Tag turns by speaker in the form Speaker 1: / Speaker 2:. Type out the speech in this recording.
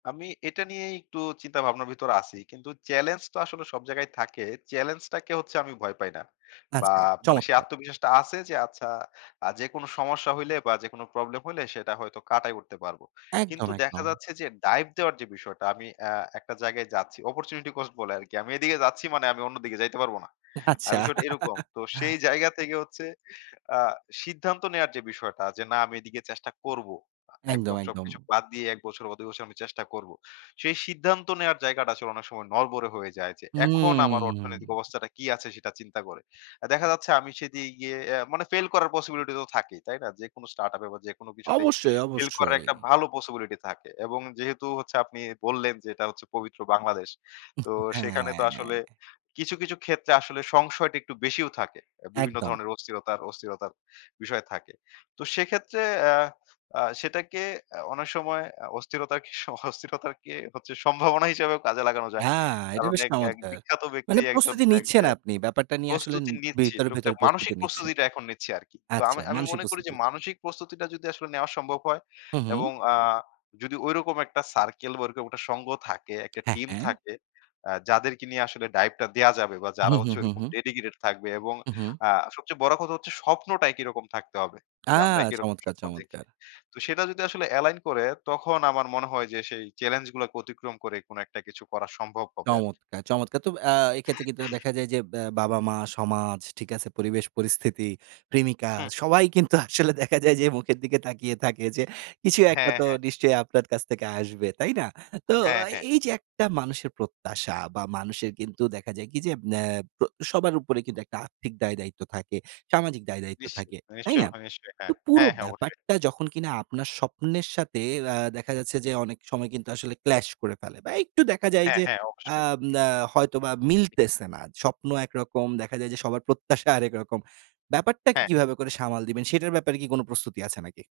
Speaker 1: আমি এটা নিয়েই একটু চিন্তা ভাবনার ভিতরে আছি। কিন্তু চেলেঞ্জ তো আসলে সব জায়গায় থাকে। চ্যালেঞ্জ টাকে হচ্ছে আমি ভয় পাই না। বা
Speaker 2: আচ্ছা,
Speaker 1: মানে সে
Speaker 2: চমৎকার।
Speaker 1: আত্মবিশ্বাসটা আছে যে আচ্ছা আ যেকোনো সমস্যা হইলে বা যেকোনো প্রবলেম হইলে সেটা হয়তো কাটায় উঠতে পারবো। কিন্তু
Speaker 2: একদম,
Speaker 1: দেখা
Speaker 2: একদম।
Speaker 1: যাচ্ছে যে ডাইভ দেওয়ার যে বিষয়টা আমি অ্যা একটা জায়গায় যাচ্ছি। অপরচুনিটি কোস্ট বলে আরকি। আমি এদিকে যাচ্ছি মানে আমি অন্যদিকে যাইতে পারবো না। আ
Speaker 2: আচ্ছা।
Speaker 1: বিষয়টা এরকম। তো সেই জায়গা থেকে হচ্ছে আ সিদ্ধান্ত নেওয়ার যে বিষয়টা যে না আমি এদিকে চেষ্টা করব। আ
Speaker 2: একদম,
Speaker 1: একদম
Speaker 2: একদম।
Speaker 1: সবকিছু বাদ দিয়ে ১ বছর বা ২ বছর আমি চেষ্টা করব। সেই সিদ্ধান্ত নেওয়ার জায়গাটা আসলে অনেক সময় নড়বড়ে হয়ে যায় যে এখন আমার
Speaker 2: হুম।
Speaker 1: অর্থনৈতিক অবস্থাটা কি আছে সেটা চিন্তা করে। দেখা যাচ্ছে আমি সেদি ইয়ে মানে ফেইল করার পসিবিলিটি তো থাকেই। তাই না? যেকোনো স্টার্ট আপ এ বা যেকোনো কিছুতেই
Speaker 2: অবশ্যই,
Speaker 1: ফেইল করার
Speaker 2: অবশ্যই।
Speaker 1: একটা ভালো পসিবিলিটি থাকে, এবং যেহেতু হচ্ছে আপনি বললেন যে এটা হচ্ছে পবিত্র বাংলাদেশ। তো সেখানে তো আসলে
Speaker 2: হ্যাঁ।
Speaker 1: কিছু, কিছু ক্ষেত্রে আসলে সংশয়টা একটু বেশিও থাকে। আ বিভিন্ন
Speaker 2: একদম।
Speaker 1: ধরনের অস্থিরতা অস্থিরতার বিষয় থাকে। তো সেক্ষেত্রে অ্যা আ সেটাকে আ অনেক সময় আ অস্থিরতার স অস্থিরতারকে হচ্ছে সম্ভাবনা হিসাবেও কাজে লাগানো যায়।
Speaker 2: হ্যাঁ, এটা
Speaker 1: কারণ
Speaker 2: বেশ
Speaker 1: এক এক
Speaker 2: চমৎকার।
Speaker 1: বিখ্যাত ব্যক্তি
Speaker 2: মানে
Speaker 1: একজন
Speaker 2: প্রস্তুতি
Speaker 1: এক
Speaker 2: নিচ্ছেন
Speaker 1: অ্যা
Speaker 2: আপনি। ব্যাপারটা নিয়ে আসলে উম
Speaker 1: প্রস্তুতি নিচ্ছি,
Speaker 2: ভিতরে, ভিতরে
Speaker 1: টুকটাক
Speaker 2: প্রস্তুতি
Speaker 1: মানসিক
Speaker 2: নিচ্ছেন।
Speaker 1: প্রস্তুতিটা এখন নিচ্ছি আরকি। তো
Speaker 2: আচ্ছা,
Speaker 1: আমি আমি
Speaker 2: মানসিক
Speaker 1: মনে করি যে
Speaker 2: প্রস্তুতি।
Speaker 1: মানসিক প্রস্তুতিটা যদি আসলে নেওয়া সম্ভব হয়,
Speaker 2: হুম, হুম।
Speaker 1: এবং আ যদি ঐরকম একটা সার্কেল বা ঐরকম একটা সংঘ থাকে একটা
Speaker 2: হ্যাঁ,
Speaker 1: টিম
Speaker 2: হ্যাঁ।
Speaker 1: থাকে আ যাদেরকে নিয়ে আসলে ডাইভ টা দেওয়া যাবে বা যারা
Speaker 2: হুম, হুম,
Speaker 1: হচ্ছে
Speaker 2: হুম,
Speaker 1: ওইরকম
Speaker 2: হুম।
Speaker 1: ডেডিকেটেড থাকবে এবং
Speaker 2: উ হুম।
Speaker 1: আ সবচেয়ে বড় কথা হচ্ছে স্বপ্নটাই একই রকম থাকতে হবে,
Speaker 2: আ
Speaker 1: যে আমরা একই রকম
Speaker 2: চমৎকার,
Speaker 1: স্বপ্ন দেখি।
Speaker 2: চমৎকার।
Speaker 1: তো সেটা যদি আসলে এলাইন করে তখন আমার মনে হয় যে সেই চ্যালেঞ্জ গুলাকে অতিক্রম করে কোন একটা কিছু করা সম্ভব হবে আরকি।
Speaker 2: চমৎকার। চমৎকার তো অ্যা এক্ষেত্রে কিন্তু দেখা যায়, যে ব্য বাবা-মা সমাজ ঠিক আছে পরিবেশ পরিস্থিতি, প্রেমিকা
Speaker 1: হু।
Speaker 2: সবাই কিন্তু আসলে দেখা যায় যে মুখের দিকে তাকিয়ে থাকে, যে কিছু একটা
Speaker 1: হ্যাঁ,
Speaker 2: তো
Speaker 1: হ্যাঁ।
Speaker 2: নিশ্চয়ই আপনার কাছ থেকে আসবে। তাই না? তো
Speaker 1: হ্যাঁ, হ্যাঁ।
Speaker 2: এই যে একটা মানুষের প্রত্যাশা বা মানুষের কিন্তু দেখা যায় কি যে অ্যা ত সবার উপরে কিন্তু একটা আর্থিক দায়-দায়িত্ব থাকে। সামাজিক দায়-দায়িত্ব
Speaker 1: নিশ্চয়ই,
Speaker 2: থাকে। তাই
Speaker 1: নিশ্চয়ই,
Speaker 2: না?
Speaker 1: ভ নিশ্চয়ই হ্যাঁ,
Speaker 2: তো পুরো
Speaker 1: হ্যাঁ, হ্যাঁ অবশ্যই।
Speaker 2: ব্যাপারটা যখন কিনা আপনার স্বপ্নের সাথে অ্যা দেখা যাচ্ছে যে অনেক সময় কিন্তু আসলে ক্লাশ করে ফেলে। বা একটু দেখা যায়
Speaker 1: হ্যাঁ,
Speaker 2: যে
Speaker 1: হ্যাঁ,
Speaker 2: অ্যা
Speaker 1: অবশ্যই।
Speaker 2: ম আ হয়তোবা মিলতেছে না। স্বপ্ন একরকম দেখা যায় যে সবার প্রত্যাশা আরেক রকম। ব্যাপারটাকে
Speaker 1: হ্যাঁ।
Speaker 2: কিভাবে করে সামাল দিবেন সেটার ব্যাপারে কি কোনো প্রস্তুতি আছে নাকি?